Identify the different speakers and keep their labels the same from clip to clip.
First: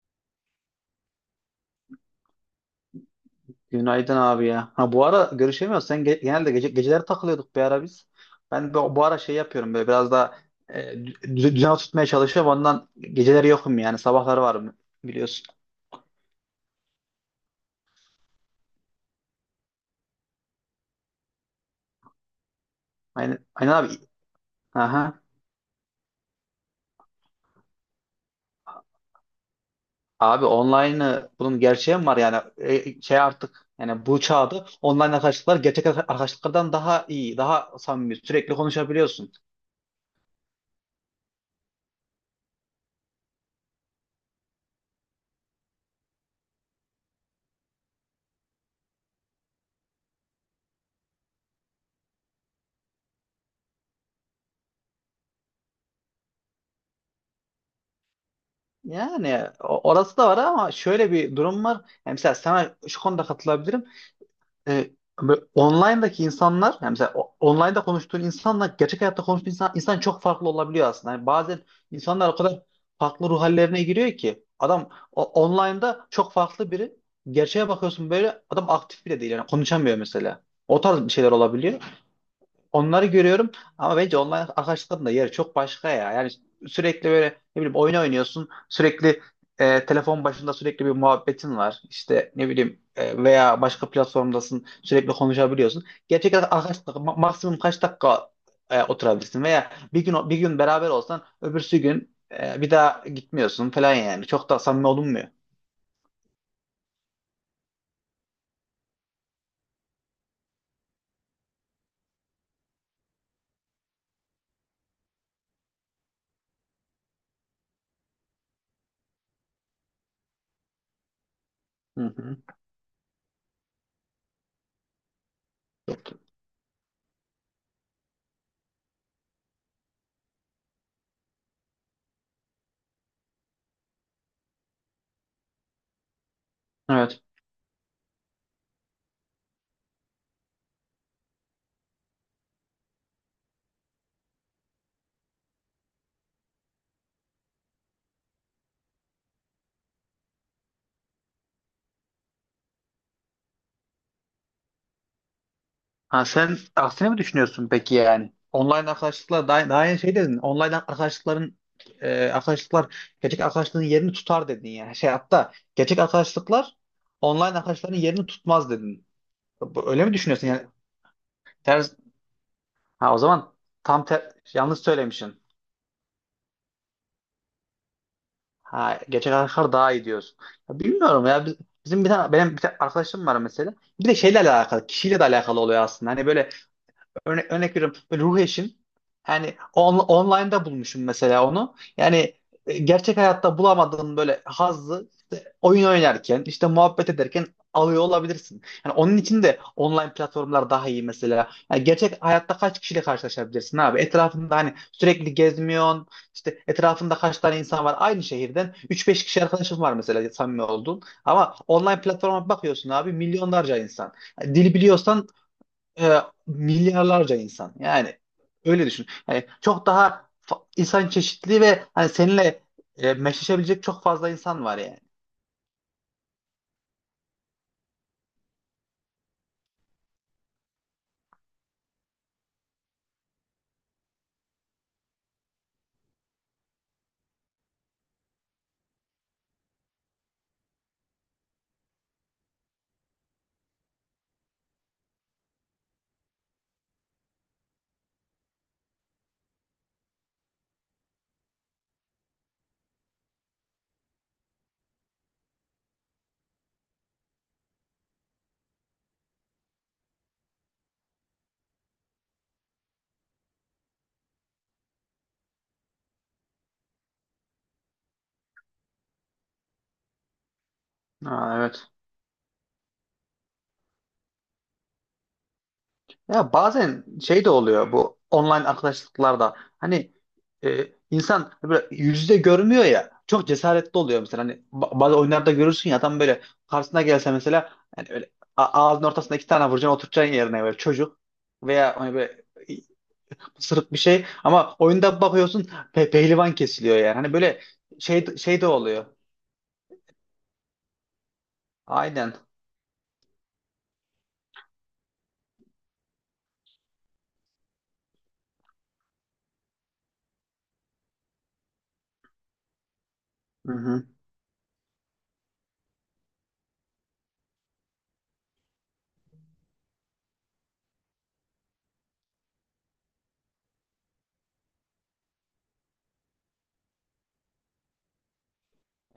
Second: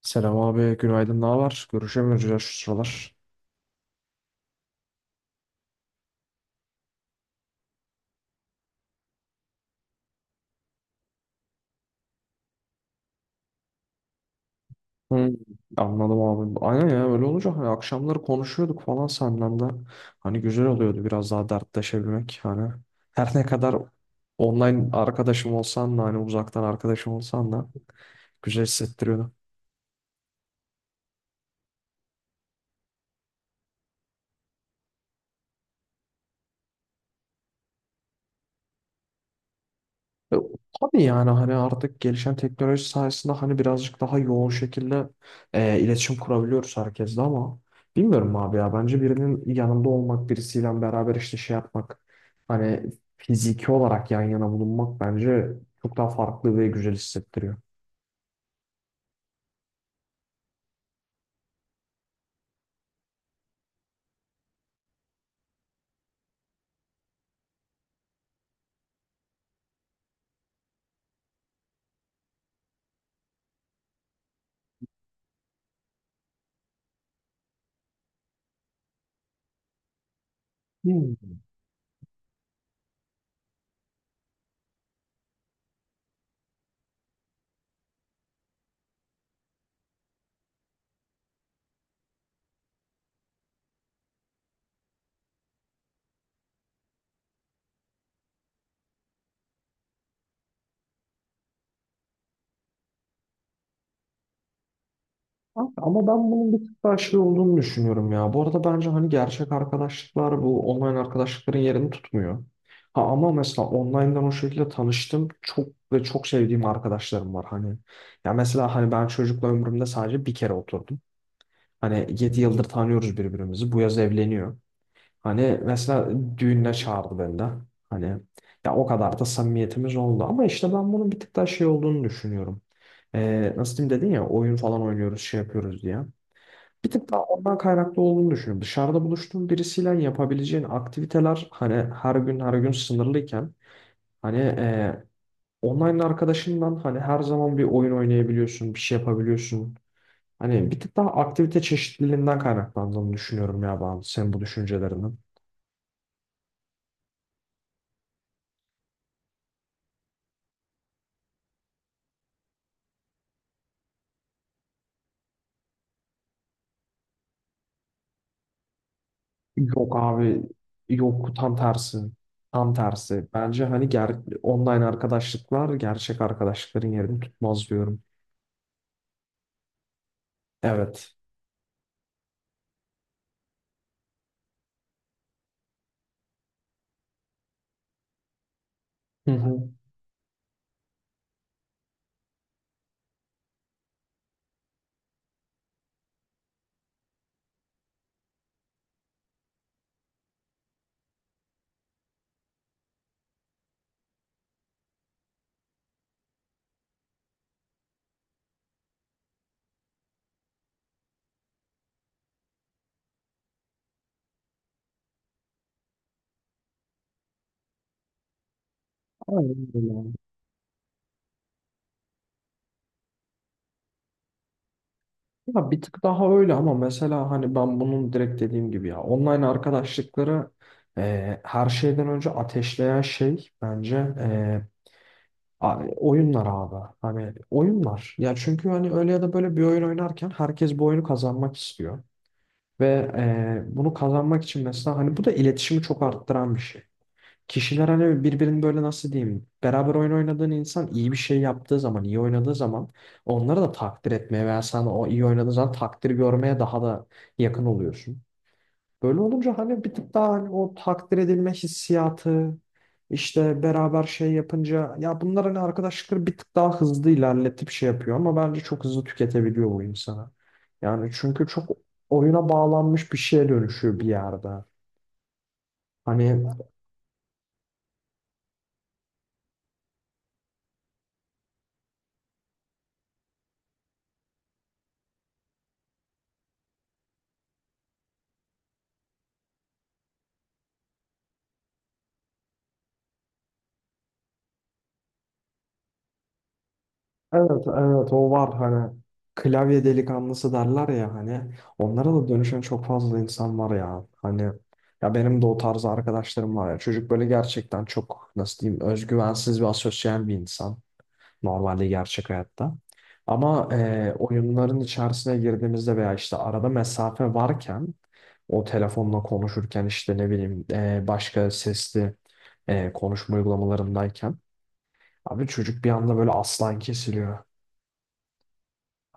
Speaker 1: Selam abi, günaydın, ne var? Görüşemiyoruz ya şu sıralar.
Speaker 2: Günaydın abi ya. Ha bu ara görüşemiyoruz. Genelde gece geceleri takılıyorduk bir ara biz. Ben bu ara şey yapıyorum böyle biraz daha düzen tutmaya çalışıyorum. Ondan geceleri yokum, yani sabahları varım,
Speaker 1: Hmm.
Speaker 2: biliyorsun.
Speaker 1: Anladım abi. Aynen ya öyle olunca hani akşamları konuşuyorduk falan senden de. Hani güzel oluyordu biraz daha dertleşebilmek. Hani her
Speaker 2: Aynen,
Speaker 1: ne
Speaker 2: aynen
Speaker 1: kadar
Speaker 2: abi.
Speaker 1: online
Speaker 2: Aha.
Speaker 1: arkadaşım olsan da hani uzaktan arkadaşım olsan da güzel hissettiriyordu.
Speaker 2: Abi online'ı bunun gerçeği mi var yani? Şey, artık yani bu çağda online arkadaşlıklar gerçek arkadaşlıklardan daha iyi, daha samimi, sürekli konuşabiliyorsun.
Speaker 1: E, Tabii yani hani artık gelişen teknoloji sayesinde hani birazcık daha yoğun şekilde iletişim kurabiliyoruz herkesle ama bilmiyorum abi ya bence birinin yanında olmak birisiyle beraber işte şey yapmak hani fiziki olarak yan yana bulunmak bence çok daha farklı ve güzel hissettiriyor.
Speaker 2: Yani orası da var ama şöyle bir durum var. Yani mesela sana şu konuda katılabilirim. e, Böyle online'daki insanlar, yani mesela online'da konuştuğun insanla gerçek hayatta konuştuğun insan çok farklı olabiliyor aslında. Yani bazen insanlar o kadar farklı ruh hallerine giriyor ki adam online'da çok farklı biri. Gerçeğe bakıyorsun böyle adam aktif bile değil, yani konuşamıyor mesela. O tarz bir şeyler
Speaker 1: Hmm.
Speaker 2: olabiliyor. Onları görüyorum, ama bence online arkadaşlıkların da yeri çok başka ya. Yani sürekli böyle, ne bileyim, oyun oynuyorsun. Sürekli telefon başında sürekli bir muhabbetin var. İşte ne bileyim, veya başka platformdasın. Sürekli konuşabiliyorsun. Gerçek arkadaşlık maksimum kaç dakika oturabilirsin, veya bir gün bir gün beraber olsan öbürsü gün bir daha gitmiyorsun falan yani. Çok da samimi olunmuyor.
Speaker 1: Ama ben bunun bir tık daha şey olduğunu düşünüyorum ya. Bu arada bence hani gerçek arkadaşlıklar bu online arkadaşlıkların yerini tutmuyor. Ha ama mesela online'dan o şekilde tanıştım. Çok ve çok sevdiğim arkadaşlarım var hani. Ya mesela hani ben çocukla ömrümde sadece bir kere oturdum. Hani
Speaker 2: Hı hı.
Speaker 1: 7 yıldır tanıyoruz birbirimizi. Bu yaz evleniyor. Hani mesela düğününe çağırdı beni de. Hani ya o kadar da samimiyetimiz oldu. Ama işte ben bunun bir tık daha şey olduğunu düşünüyorum. Nasıl diyeyim dedin ya oyun falan oynuyoruz şey yapıyoruz diye. Bir tık daha
Speaker 2: Evet.
Speaker 1: ondan kaynaklı olduğunu düşünüyorum. Dışarıda buluştuğun birisiyle yapabileceğin aktiviteler hani her gün her gün sınırlıyken hani online arkadaşından hani her zaman bir oyun oynayabiliyorsun, bir şey yapabiliyorsun. Hani bir tık daha aktivite çeşitliliğinden kaynaklandığını düşünüyorum ya ben senin bu düşüncelerinin.
Speaker 2: Ha, sen aksine mi düşünüyorsun peki yani? Online arkadaşlıklar daha, daha yeni şey dedin. Online arkadaşlıkların arkadaşlıklar gerçek arkadaşlığın yerini tutar dedin yani. Şey, hatta gerçek arkadaşlıklar online arkadaşların yerini tutmaz dedin.
Speaker 1: Yok
Speaker 2: Öyle mi
Speaker 1: abi
Speaker 2: düşünüyorsun yani?
Speaker 1: yok tam
Speaker 2: Ters,
Speaker 1: tersi. Tam
Speaker 2: ha o
Speaker 1: tersi.
Speaker 2: zaman
Speaker 1: Bence hani
Speaker 2: yanlış
Speaker 1: online
Speaker 2: söylemişsin.
Speaker 1: arkadaşlıklar gerçek arkadaşlıkların yerini tutmaz diyorum.
Speaker 2: Ha, gerçek arkadaşlar daha iyi diyorsun. Ya
Speaker 1: Evet.
Speaker 2: bilmiyorum ya, bizim bir tane, benim bir tane arkadaşım var mesela. Bir de şeyle alakalı, kişiyle de alakalı oluyor aslında. Hani böyle, örnek veriyorum. Böyle ruh eşim.
Speaker 1: Hı
Speaker 2: Yani
Speaker 1: hı.
Speaker 2: online'da bulmuşum mesela onu. Yani gerçek hayatta bulamadığın böyle hazzı işte oyun oynarken, işte muhabbet ederken alıyor olabilirsin. Yani onun için de online platformlar daha iyi mesela. Yani gerçek hayatta kaç kişiyle karşılaşabilirsin abi? Etrafında hani sürekli gezmiyorsun. İşte etrafında kaç tane insan var, aynı şehirden üç beş kişi arkadaşın var mesela, samimi oldun. Ama online platforma bakıyorsun abi, milyonlarca insan. Yani dil biliyorsan, e, milyarlarca insan. Yani öyle düşün. Yani
Speaker 1: Aynen
Speaker 2: çok
Speaker 1: öyle.
Speaker 2: daha insan çeşitliliği ve hani seninle meşleşebilecek çok fazla insan var yani.
Speaker 1: Ya bir tık daha öyle ama mesela hani ben bunun direkt dediğim gibi ya online arkadaşlıkları her şeyden önce ateşleyen şey bence oyunlar abi. Hani oyunlar. Ya çünkü hani öyle ya da böyle bir oyun oynarken herkes bu oyunu kazanmak istiyor. Ve bunu kazanmak için mesela hani bu da iletişimi çok arttıran bir şey. Kişiler hani birbirini böyle nasıl diyeyim beraber oyun oynadığın insan iyi bir şey yaptığı zaman iyi oynadığı zaman onları da takdir etmeye veya sen o iyi oynadığın zaman takdir görmeye daha da yakın oluyorsun. Böyle olunca hani bir tık daha hani o takdir edilme hissiyatı işte beraber şey yapınca ya bunlar hani arkadaşlıkları bir tık daha hızlı ilerletip şey yapıyor ama bence çok hızlı tüketebiliyor bu insana. Yani çünkü
Speaker 2: Ha,
Speaker 1: çok
Speaker 2: evet.
Speaker 1: oyuna bağlanmış bir şeye dönüşüyor bir yerde. Hani
Speaker 2: Ya bazen şey de oluyor bu online arkadaşlıklarda. Hani insan böyle yüzde görmüyor ya. Çok cesaretli oluyor mesela. Hani bazı oyunlarda görürsün ya, adam böyle karşısına gelse mesela, hani öyle ağzının ortasına iki tane vuracaksın, oturacaksın yerine, böyle çocuk veya hani böyle sırık bir şey ama oyunda bakıyorsun pehlivan kesiliyor yani. Hani
Speaker 1: evet
Speaker 2: böyle
Speaker 1: evet o
Speaker 2: şey
Speaker 1: var
Speaker 2: şey de
Speaker 1: hani
Speaker 2: oluyor.
Speaker 1: klavye delikanlısı derler ya hani onlara da
Speaker 2: Aynen.
Speaker 1: dönüşen çok fazla insan var ya hani ya benim de o tarz arkadaşlarım var ya çocuk böyle gerçekten çok nasıl diyeyim özgüvensiz ve asosyal bir insan normalde gerçek hayatta ama
Speaker 2: Hı hı.
Speaker 1: oyunların içerisine girdiğimizde veya işte arada mesafe varken o telefonla konuşurken işte ne bileyim başka sesli konuşma uygulamalarındayken abi çocuk bir anda böyle aslan kesiliyor.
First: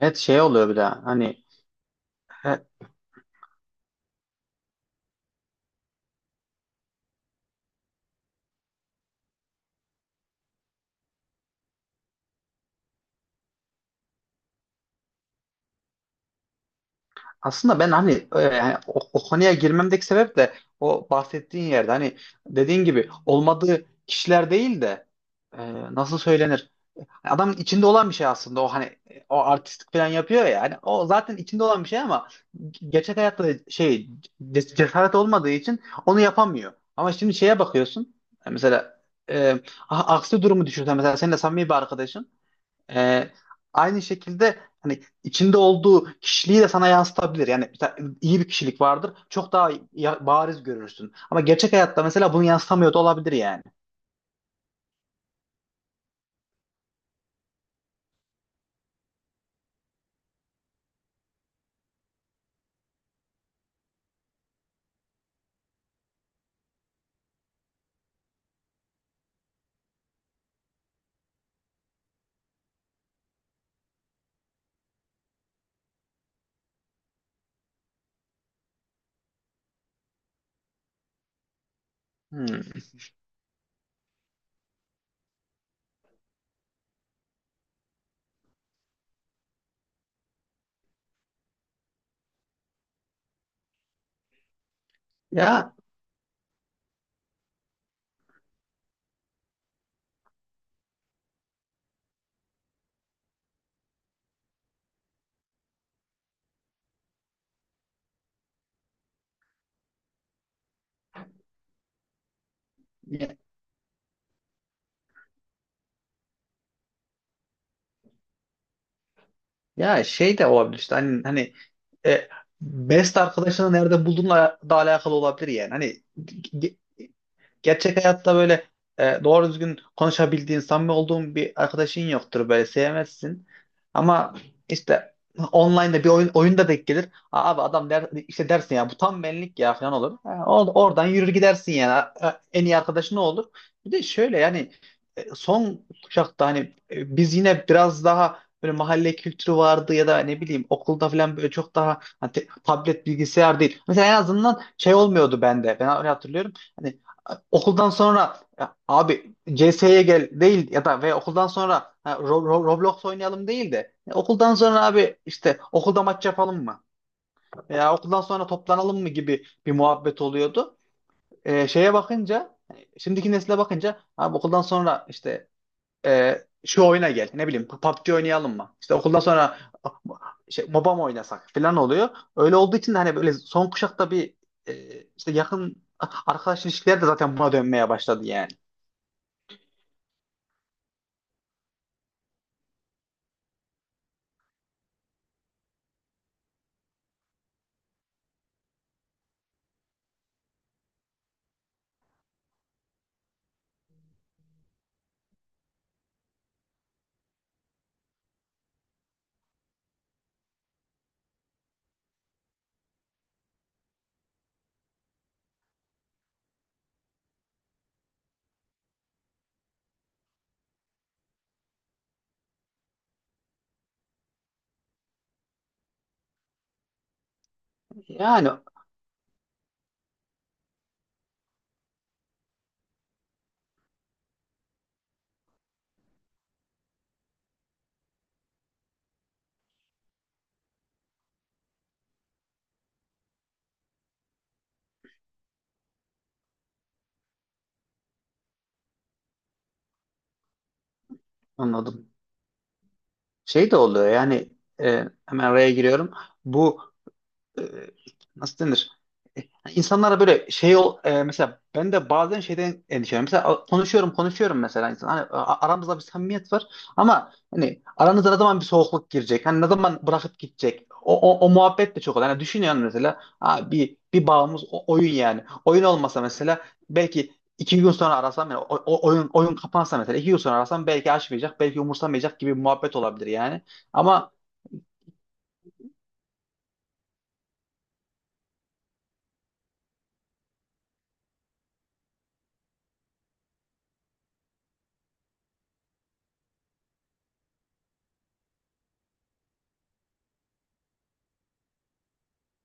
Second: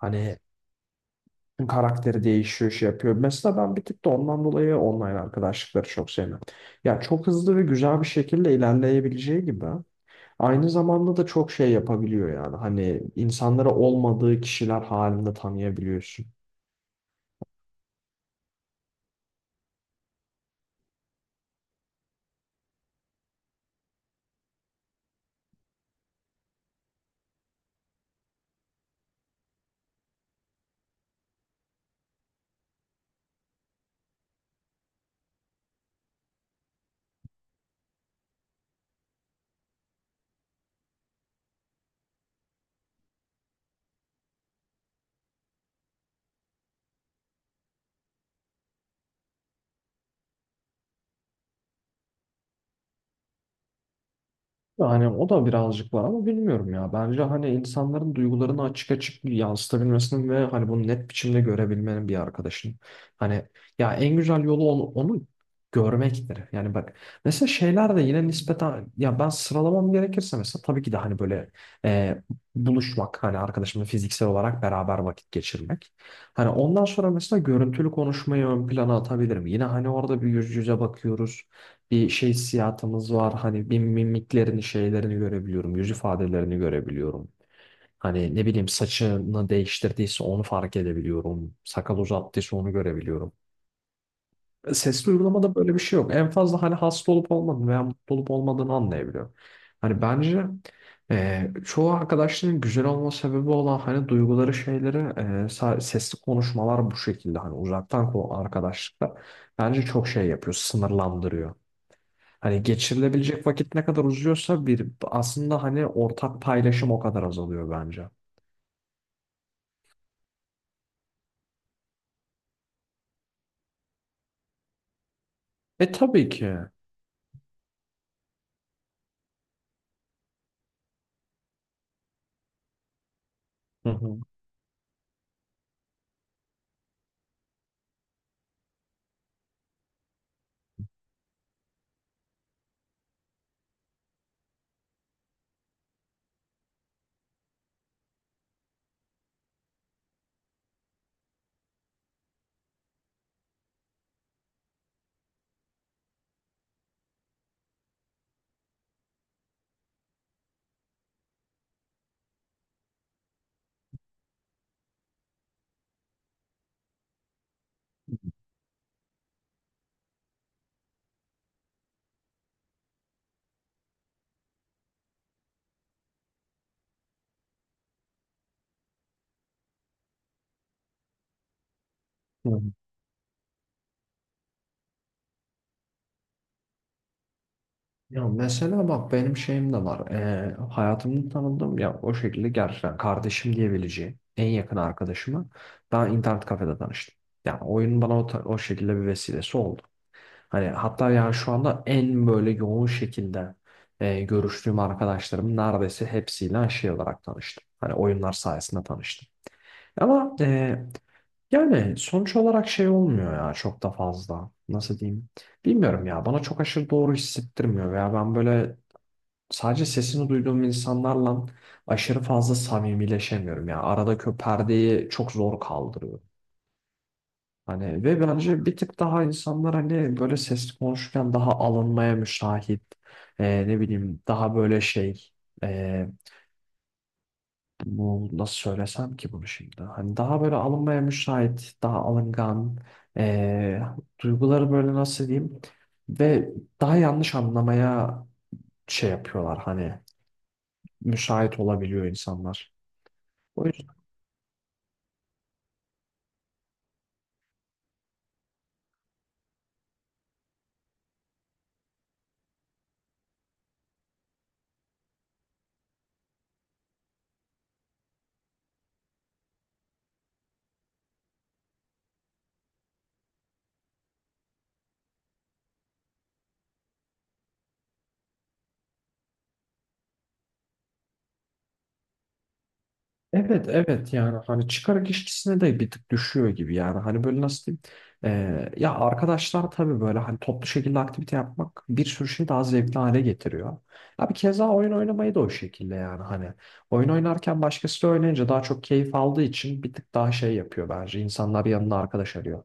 Speaker 2: Evet, şey oluyor bir de hani
Speaker 1: karakteri
Speaker 2: e,
Speaker 1: değişiyor, şey yapıyor. Mesela ben bir tık da ondan dolayı online arkadaşlıkları çok sevmem. Ya çok hızlı ve güzel bir şekilde ilerleyebileceği gibi aynı zamanda da çok şey yapabiliyor yani. Hani insanları olmadığı kişiler halinde tanıyabiliyorsun.
Speaker 2: aslında ben hani, yani o konuya girmemdeki sebep de o bahsettiğin yerde, hani dediğin gibi olmadığı kişiler değil de, e, nasıl söylenir? Adamın içinde olan bir şey aslında o, hani o artistik falan yapıyor ya, hani o zaten içinde olan bir şey ama gerçek hayatta şey, cesaret olmadığı için onu yapamıyor. Ama şimdi şeye bakıyorsun. Yani mesela e, aksi durumu düşünsen, mesela seninle samimi bir arkadaşın e, aynı şekilde hani içinde olduğu kişiliği de sana yansıtabilir. Yani mesela iyi bir kişilik vardır, çok daha bariz görürsün, ama gerçek hayatta mesela bunu yansıtamıyor da olabilir yani.
Speaker 1: Yani o da birazcık var ama bilmiyorum ya. Bence hani insanların duygularını açık açık yansıtabilmesinin ve hani bunu net biçimde görebilmenin bir arkadaşın. Hani ya en güzel yolu onu, onu görmektir. Yani bak mesela şeyler de yine nispeten ya ben sıralamam gerekirse mesela tabii ki de hani böyle e, buluşmak hani arkadaşımla fiziksel olarak beraber vakit geçirmek. Hani ondan sonra mesela görüntülü konuşmayı ön plana atabilirim. Yine hani orada bir yüz yüze bakıyoruz bir şey
Speaker 2: Hmm.
Speaker 1: hissiyatımız var. Hani bir mimiklerini, şeylerini görebiliyorum. Yüz ifadelerini görebiliyorum. Hani ne bileyim saçını değiştirdiyse onu fark edebiliyorum. Sakal uzattıysa onu görebiliyorum. Sesli uygulamada
Speaker 2: Ya
Speaker 1: böyle bir şey yok. En fazla hani hasta olup olmadığını veya mutlu olup olmadığını anlayabiliyorum. Hani bence çoğu arkadaşların güzel olma sebebi olan hani duyguları şeyleri sesli konuşmalar bu şekilde hani uzaktan arkadaşlıkta bence çok şey yapıyor, sınırlandırıyor. Hani geçirilebilecek vakit ne kadar uzuyorsa bir aslında hani ortak paylaşım o kadar azalıyor bence.
Speaker 2: Ya şey de olabilir işte, hani e, best arkadaşını nerede bulduğunla da alakalı olabilir yani.
Speaker 1: E
Speaker 2: Hani,
Speaker 1: tabii ki. Hı
Speaker 2: gerçek hayatta böyle doğru düzgün konuşabildiğin, samimi olduğun bir arkadaşın yoktur, böyle sevmezsin.
Speaker 1: hı.
Speaker 2: Ama işte online'da bir oyunda denk gelir. "Aa, abi adam," der, işte dersin ya, "bu tam benlik ya," falan olur. Ha, oradan yürür gidersin yani. Ha, en iyi arkadaşın ne olur? Bir de şöyle yani, son kuşakta hani biz yine biraz daha böyle mahalle kültürü vardı, ya da ne bileyim okulda falan, böyle çok daha hani tablet bilgisayar değil. Mesela en azından şey olmuyordu bende. Ben öyle hatırlıyorum. Hani okuldan sonra "Ya abi CS'ye gel," değil, ya da ve okuldan sonra ha, Roblox oynayalım değil de "Ya okuldan sonra abi, işte okulda maç yapalım mı? Veya okuldan sonra toplanalım mı?" gibi bir muhabbet oluyordu. Şeye bakınca, hani şimdiki nesile bakınca, abi okuldan sonra işte şu oyuna gel, ne bileyim PUBG oynayalım mı? İşte okuldan sonra şey, MOBA mı oynasak?" falan oluyor.
Speaker 1: Hı
Speaker 2: Öyle
Speaker 1: hı.
Speaker 2: olduğu için de hani böyle son kuşakta bir, e, işte yakın arkadaş ilişkileri de zaten buna dönmeye başladı
Speaker 1: Ya
Speaker 2: yani.
Speaker 1: mesela bak benim şeyim de var. E, hayatımda tanıdığım ya o şekilde gerçekten kardeşim diyebileceğim en yakın arkadaşımı ben internet kafede tanıştım. Yani oyun bana o şekilde bir vesilesi oldu. Hani hatta yani şu anda en böyle yoğun şekilde görüştüğüm arkadaşlarım neredeyse hepsiyle şey olarak tanıştım. Hani oyunlar sayesinde tanıştım. Ama e, Yani sonuç olarak şey olmuyor ya çok da fazla. Nasıl diyeyim? Bilmiyorum ya. Bana çok aşırı doğru hissettirmiyor veya ben böyle sadece sesini duyduğum insanlarla aşırı fazla samimileşemiyorum ya. Aradaki o perdeyi çok zor kaldırıyor. Hani ve
Speaker 2: Yani
Speaker 1: bence bir tık daha insanlar hani böyle sesli konuşurken daha alınmaya müsait. Ne bileyim daha böyle e, bu nasıl söylesem ki bunu şimdi? Hani daha böyle alınmaya müsait, daha alıngan, eee, duyguları böyle nasıl diyeyim? Ve daha yanlış anlamaya şey yapıyorlar hani müsait olabiliyor
Speaker 2: anladım.
Speaker 1: insanlar. O
Speaker 2: Şey de oluyor yani, hemen araya giriyorum. Bu, e, nasıl denir? E, hani İnsanlara böyle şey ol, mesela ben de bazen şeyden endişeleniyorum. Mesela konuşuyorum mesela, insan hani aramızda bir samimiyet var ama hani aranıza ne zaman bir soğukluk girecek? Hani ne zaman bırakıp gidecek? O muhabbet de çok oluyor. Hani düşünüyorum mesela ha, bir bağımız oyun yani. Oyun olmasa mesela belki iki gün sonra arasam, yani oyun kapansa mesela iki gün sonra arasam belki açmayacak, belki umursamayacak gibi bir muhabbet olabilir yani.
Speaker 1: evet evet
Speaker 2: Ama
Speaker 1: yani hani çıkarak işçisine de bir tık düşüyor gibi yani hani böyle nasıl diyeyim ya arkadaşlar tabii böyle hani toplu şekilde aktivite yapmak bir sürü şeyi daha zevkli hale getiriyor. Abi keza oyun oynamayı da o şekilde yani hani oyun oynarken başkası da oynayınca daha çok keyif aldığı için bir tık daha şey yapıyor bence insanlar yanına arkadaş arıyor.